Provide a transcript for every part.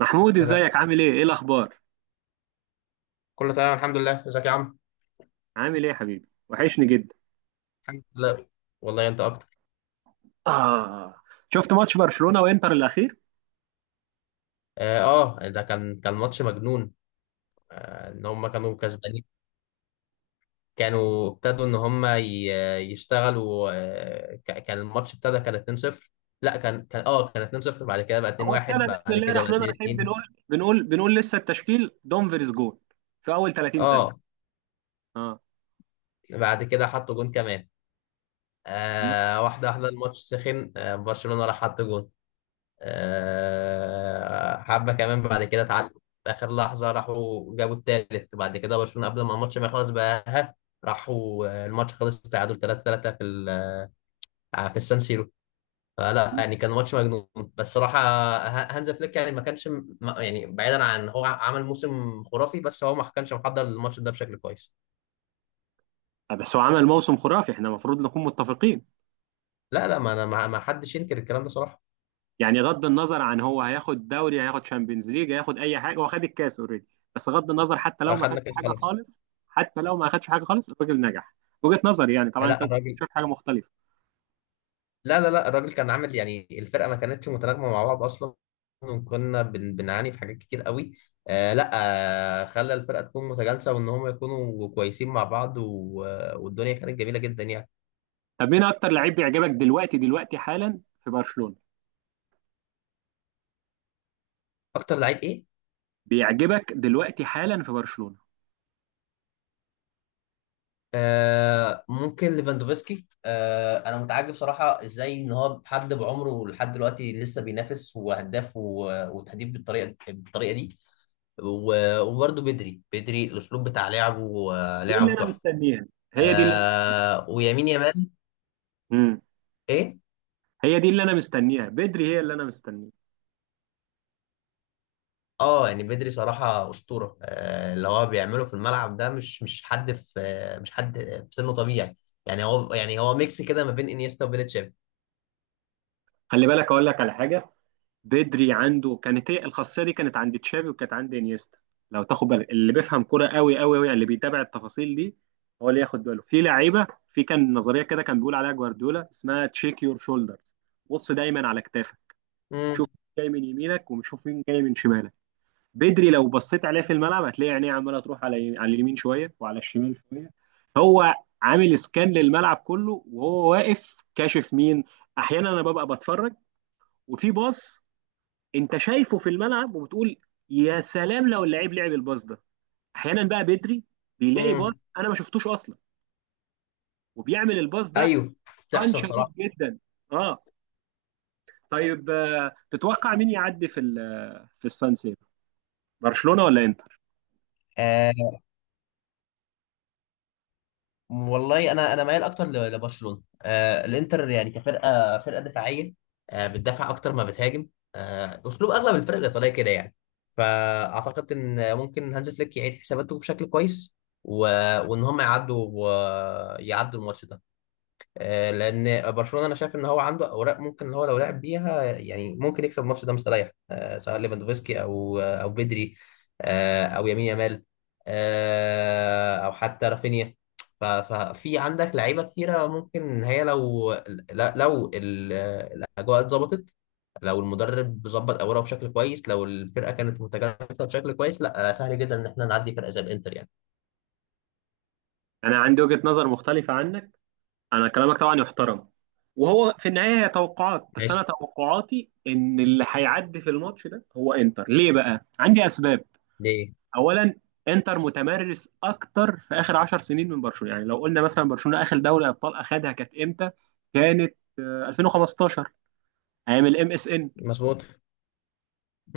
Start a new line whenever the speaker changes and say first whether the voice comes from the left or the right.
right: محمود،
left: بدأت
right: ازيك؟ عامل ايه؟ ايه الاخبار؟
left: كله تمام، الحمد لله. ازيك يا عم؟
right: عامل ايه يا حبيبي؟ وحشني جدا.
left: الحمد لله، والله انت اكتر.
right: آه. شفت ماتش برشلونة وانتر الاخير؟
left: ده كان ماتش مجنون. ان هم كانوا كسبانين. كانوا ابتدوا ان هم يشتغلوا. كان الماتش ابتدى كان 2-0. لا، كان 2-0، بعد كده بقى
right: هو
left: 2-1،
right: ابتدى بسم
left: بعد
right: الله
left: كده بقى
right: الرحمن الرحيم.
left: 2-2.
right: بنقول لسه التشكيل دومفريز جول في اول 30
left: اه
right: ثانية. اه.
left: بعد كده حطوا جون كمان.
right: لا،
left: واحده واحده الماتش سخن. برشلونة راح حط جون. حبة كمان، بعد كده اتعادلوا في آخر لحظة، راحوا جابوا التالت، بعد كده برشلونة قبل ما الماتش ما يخلص بقى راحوا. الماتش خلص تعادل 3-3 في في السان سيرو. فلا يعني كان ماتش مجنون. بس صراحة هانز فليك يعني ما كانش يعني بعيدا عن هو عمل موسم خرافي، بس هو ما كانش محضر الماتش ده بشكل كويس.
right: بس هو عمل موسم خرافي، احنا المفروض نكون متفقين.
left: لا لا، ما انا ما حدش ينكر الكلام ده صراحة.
right: يعني غض النظر عن هو هياخد دوري، هياخد شامبيونز ليج، هياخد اي حاجة، هو خد الكاس اوريدي. بس غض النظر، حتى لو ما خدش
left: اخدنا كاس
right: حاجة
left: خلاص.
right: خالص، حتى لو ما خدش حاجة خالص، الراجل نجح. وجهة نظري يعني، طبعا انت
left: لا
right: ممكن
left: الراجل
right: تشوف حاجة مختلفة.
left: لا لا لا، الراجل كان عامل يعني الفرقه ما كانتش متناغمه مع بعض اصلا. وكنا بنعاني في حاجات كتير قوي. لا. خلى الفرقه تكون متجانسه وان هم يكونوا كويسين مع بعض والدنيا كانت جميله جدا يعني.
right: طب مين اكتر لعيب بيعجبك دلوقتي دلوقتي حالا في برشلونة؟
left: اكتر لعيب ايه؟
right: بيعجبك دلوقتي حالا في برشلونة؟
left: ممكن ليفاندوفسكي. انا متعجب صراحه ازاي ان هو حد بعمره لحد دلوقتي لسه بينافس وهداف وتهديف بالطريقه دي. وبرضه بدري، الاسلوب بتاع لعبه،
right: دي اللي
left: لعبه
right: انا
left: تحفه.
right: مستنيها، هي دي اللي انا مستنيها.
left: ويمين يامال.
right: امم
left: ايه؟
right: هي دي اللي انا مستنيها، بدري، هي اللي انا مستنيها.
left: اه يعني بدري صراحة أسطورة. اللي هو بيعمله في الملعب ده مش حد في مش حد في سنه طبيعي. يعني هو ميكس كده ما بين انيستا وبيلتشيف.
right: خلي بالك اقول لك على حاجة. بدري عنده كانت هي الخاصية دي، كانت عند تشافي وكانت عند انيستا. لو تاخد بالك، اللي بيفهم كرة قوي قوي قوي، اللي بيتابع التفاصيل دي، هو اللي ياخد باله في لعيبة. في كان نظرية كده كان بيقول عليها جوارديولا اسمها تشيك يور شولدرز. بص دايما على كتافك، شوف
left: امم.
right: مين جاي من يمينك وشوف مين جاي من شمالك. بدري لو بصيت عليه في الملعب، هتلاقي عينيه عماله تروح على اليمين شويه وعلى الشمال شويه. هو عامل سكان للملعب كله وهو واقف، كاشف مين. احيانا انا ببقى بتفرج، وفي باص انت شايفه في الملعب وبتقول يا سلام لو اللعيب لعب الباص ده. احيانا بقى بدري بيلاقي
left: امم.
right: باص انا ما شفتوش اصلا، وبيعمل الباص ده.
left: ايوه،
right: قان
left: بتحصل
right: شديد
left: صراحة.
right: جدا. اه. طيب، تتوقع مين يعدي في السان سيرو؟ برشلونه ولا انتر؟
left: آه، والله انا مايل اكتر لبرشلونه. الانتر يعني فرقه دفاعيه. بتدافع اكتر ما بتهاجم. اسلوب اغلب الفرق الايطاليه كده يعني. فاعتقد ان ممكن هانز فليك يعيد حساباته بشكل كويس، و... وان هم يعدوا الماتش ده. لان برشلونه انا شايف ان هو عنده اوراق ممكن ان هو لو لعب بيها يعني ممكن يكسب الماتش ده مستريح، سواء ليفاندوفسكي او بدري، او يمين يامال، او حتى رافينيا. ففي عندك لعيبه كتيره ممكن هي لو لا- لو ال- الاجواء اتظبطت. لو المدرب ظبط اوراقه بشكل كويس، لو الفرقه كانت متجانسه بشكل كويس، لا، سهل جدا ان احنا نعدي فرقه زي الانتر يعني.
right: انا عندي وجهه نظر مختلفه عنك. انا كلامك طبعا يحترم، وهو في النهايه هي توقعات، بس
left: ماشي.
right: انا توقعاتي ان اللي هيعدي في الماتش ده هو انتر. ليه بقى عندي اسباب؟
left: دي
right: اولا، انتر متمرس اكتر في اخر 10 سنين من برشلونه. يعني لو قلنا مثلا برشلونه اخر دوري ابطال اخدها كانت امتى؟ كانت 2015، ايام الام اس ان.
left: مظبوط.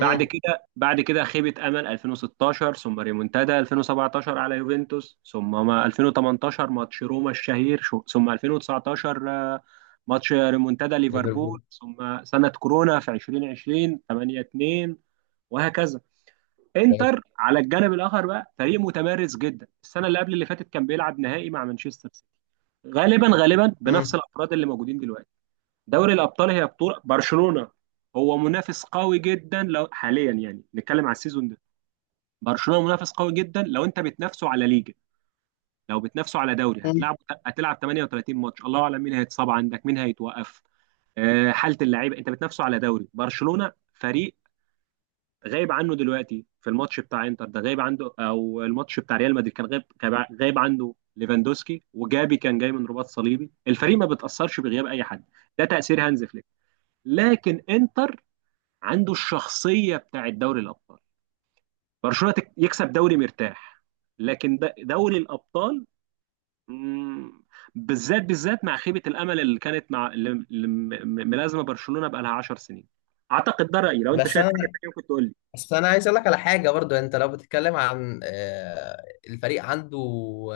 right: بعد كده، خيبة أمل 2016، ثم ريمونتادا 2017 على يوفنتوس، ثم ما 2018 ماتش روما الشهير، ثم 2019، ماتش ريمونتادا ليفربول،
left: ليفربول.
right: ثم سنة كورونا في 2020، 8-2، وهكذا. انتر على الجانب الآخر بقى فريق متمرس جدا، السنة اللي قبل اللي فاتت كان بيلعب نهائي مع مانشستر سيتي، غالبا غالبا بنفس
left: امم.
right: الأفراد اللي موجودين دلوقتي. دوري الابطال هي بطوله برشلونه، هو منافس قوي جدا لو حاليا يعني نتكلم على السيزون ده. برشلونه منافس قوي جدا لو انت بتنافسه على ليجا. لو بتنافسه على دوري، هتلعب 38 ماتش، الله اعلم مين هيتصاب عندك، مين هيتوقف. حاله اللعيبه، انت بتنافسه على دوري. برشلونه فريق غايب عنه دلوقتي في الماتش بتاع انتر ده، غايب عنده، او الماتش بتاع ريال مدريد كان غايب عنده ليفاندوسكي، وجابي كان جاي من رباط صليبي. الفريق ما بتاثرش بغياب اي حد، ده تاثير هانز فليك. لكن انتر عنده الشخصيه بتاعت دوري الابطال. برشلونه يكسب دوري مرتاح، لكن دوري الابطال، مم، بالذات بالذات مع خيبه الامل اللي كانت، مع اللي ملازمه برشلونه بقى لها 10 سنين. اعتقد ده رايي، لو انت
left: بس
right: شايف حاجه
left: انا
right: ثانيه ممكن تقول لي.
left: بس انا عايز اقول لك على حاجه برضو. يعني انت لو بتتكلم عن الفريق عنده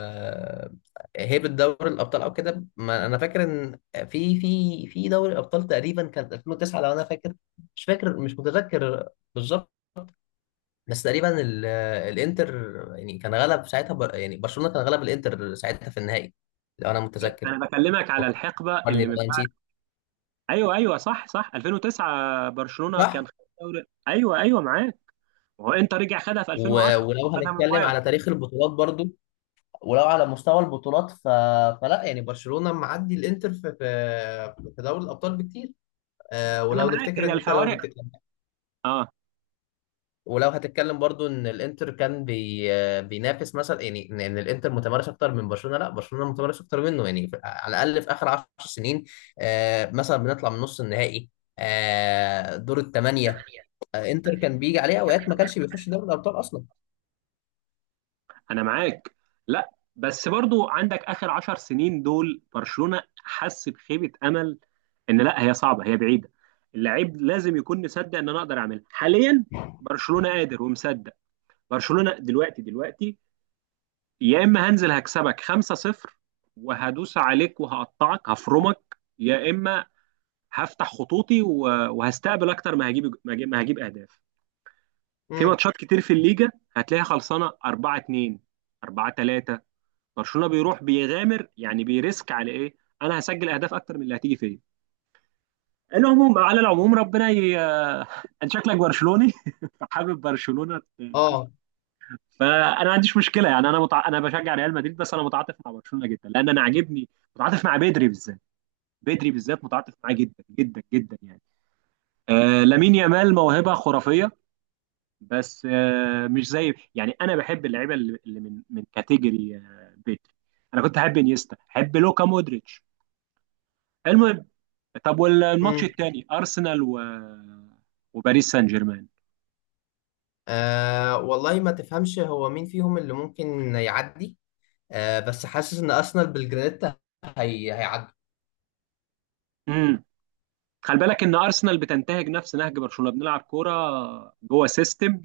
left: آه، هيبه دوري الابطال او كده، ما انا فاكر ان في دوري الابطال تقريبا كانت 2009 لو انا فاكر. مش فاكر مش متذكر بالظبط. بس تقريبا الانتر يعني كان غلب ساعتها، يعني برشلونه كان غلب الانتر ساعتها في النهائي لو انا متذكر.
right: انا بكلمك على الحقبه
left: فكرني
right: اللي
left: لو
right: من
left: أنا
right: بعد.
left: نسيت.
right: ايوه ايوه، صح صح، 2009 برشلونه كان
left: صح.
right: خد دوري. ايوه ايوه، معاك. وهو انت رجع خدها في 2010،
left: ولو
right: خدها من
left: هنتكلم
right: بايرن.
left: على تاريخ البطولات برضو، ولو على مستوى البطولات فلا يعني برشلونة معدي الانتر في دوري الابطال بكتير.
right: انا
left: ولو
right: معاك،
left: نفتكر
right: هي
left: ان انت
right: الفوارق. اه،
left: ولو هتتكلم برضو ان الانتر كان بي... آه، بينافس مثلا. يعني إن الانتر متمرس اكتر من برشلونة. لا، برشلونة متمرس اكتر منه يعني على الاقل في اخر 10 سنين. مثلا بنطلع من نص النهائي، دور الثمانية. انتر كان بيجي عليه اوقات ما كانش بيخش دوري الابطال اصلا.
right: انا معاك. لا بس برضو عندك اخر 10 سنين دول برشلونة حس بخيبة امل، ان لا، هي صعبة، هي بعيدة. اللاعب لازم يكون مصدق ان انا اقدر اعملها حاليا. برشلونة قادر ومصدق. برشلونة دلوقتي دلوقتي، يا اما هنزل هكسبك 5-0 وهدوس عليك وهقطعك هفرمك، يا اما هفتح خطوطي وهستقبل اكتر، ما هجيب اهداف. في
left: امم.
right: ماتشات كتير في الليجا هتلاقيها خلصانة 4-2، 4-3، برشلونه بيروح بيغامر، يعني بيريسك على ايه؟ انا هسجل اهداف اكتر من اللي هتيجي فيا. على العموم، ربنا انت شكلك برشلوني فحابب برشلونه.
left: اه.
right: فانا ما عنديش مشكله، يعني انا انا بشجع ريال مدريد، بس انا متعاطف مع برشلونه جدا لان انا عاجبني. متعاطف مع بدري بالذات، بدري بالذات متعاطف معاه جدا جدا جدا يعني. لامين يامال موهبه خرافيه، بس مش زي، يعني انا بحب اللعيبه اللي من كاتيجوري بدري. انا كنت احب انيستا، احب لوكا مودريتش. المهم، طب والماتش التاني ارسنال وباريس سان جيرمان؟
left: أه والله ما تفهمش هو مين فيهم اللي ممكن يعدي. أه بس حاسس ان ارسنال بالجرانيتا هي هيعدي.
right: امم خلي بالك ان ارسنال بتنتهج نفس نهج برشلونه، بنلعب كوره جوه سيستم.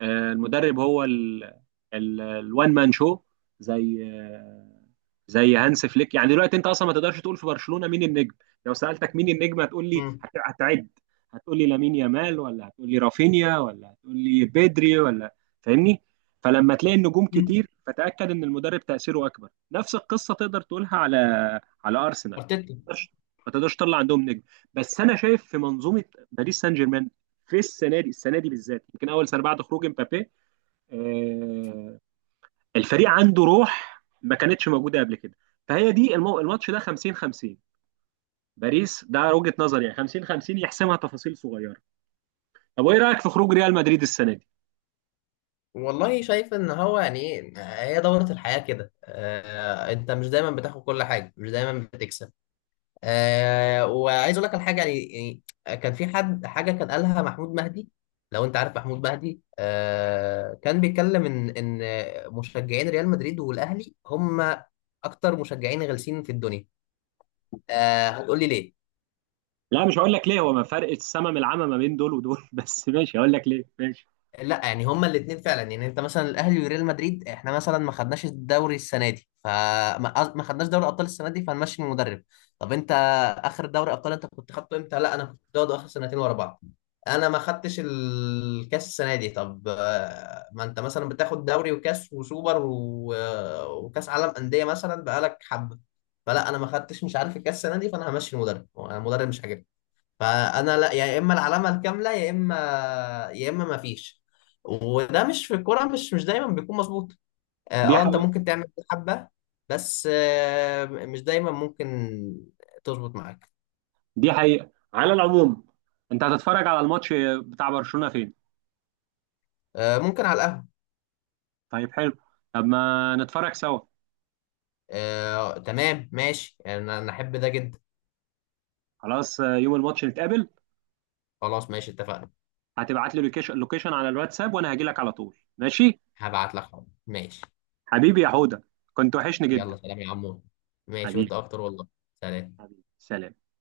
right: المدرب هو الوان مان شو، زي زي هانس فليك. يعني دلوقتي انت اصلا ما تقدرش تقول في برشلونه مين النجم. لو سالتك مين النجم، هتقول لي،
left: مم.
right: هتعد. هتقول لي لامين يامال، ولا هتقول لي رافينيا، ولا هتقول لي بيدري، ولا؟ فاهمني؟ فلما تلاقي النجوم
left: مم.
right: كتير فتاكد ان المدرب تاثيره اكبر. نفس القصه تقدر تقولها على ارسنال.
left: ارتيتا.
right: ما تقدرش ما تقدرش تطلع عندهم نجم. بس انا شايف في منظومه. باريس سان جيرمان في السنه دي، السنه دي بالذات يمكن اول سنه بعد خروج امبابي، آه، الفريق عنده روح ما كانتش موجوده قبل كده. فهي دي الماتش ده 50 50، باريس، ده وجهه نظري يعني، 50 50 يحسمها تفاصيل صغيره. طب وايه رايك في خروج ريال مدريد السنه دي؟
left: والله شايف ان هو يعني ايه، هي دورة الحياة كده. أه انت مش دايما بتاخد كل حاجة، مش دايما بتكسب. أه وعايز اقول لك على حاجة يعني. يعني كان في حد حاجة كان قالها محمود مهدي، لو انت عارف محمود مهدي. أه كان بيتكلم ان مشجعين ريال مدريد والاهلي هم اكتر مشجعين غلسين في الدنيا. آه هتقول لي ليه.
right: لا، مش هقول لك ليه، هو ما فرق السما من العمى ما بين دول ودول. بس ماشي، هقول لك ليه، ماشي.
left: لا يعني هما الاثنين فعلا. يعني انت مثلا الاهلي وريال مدريد، احنا مثلا ما خدناش الدوري السنه دي، ما خدناش دوري ابطال السنه دي فهنمشي المدرب. طب انت اخر دوري ابطال انت كنت خدته امتى؟ لا، انا كنت واخده اخر سنتين ورا بعض. انا ما خدتش الكاس السنه دي. طب ما انت مثلا بتاخد دوري وكاس وسوبر وكاس عالم انديه مثلا بقالك حبه. فلا انا ما خدتش مش عارف الكاس السنه دي فانا همشي المدرب. انا المدرب مش عاجبني. فانا لا، يا اما العلامه الكامله، يا اما يا اما ما فيش. وده مش في الكوره، مش دايما بيكون مظبوط.
right: دي
left: انت
right: حقيقه،
left: ممكن تعمل حبه بس مش دايما ممكن تظبط معاك.
right: دي حقيقه على العموم. انت هتتفرج على الماتش بتاع برشلونه فين؟
left: ممكن على القهوه.
right: طيب، حلو. طب ما نتفرج سوا.
left: تمام ماشي، انا احب ده جدا.
right: خلاص، يوم الماتش نتقابل.
left: خلاص ماشي اتفقنا.
right: هتبعت لي لوكيشن لوكيشن على الواتساب، وانا هاجي لك على طول ماشي.
left: هبعت لك حاضر. ماشي.
right: حبيبي يا حوده، كنت وحشني جدا.
left: يلا سلام يا عمو. ماشي
right: حبيبي،
left: وانت اكتر والله. سلام.
right: حبيبي سلام.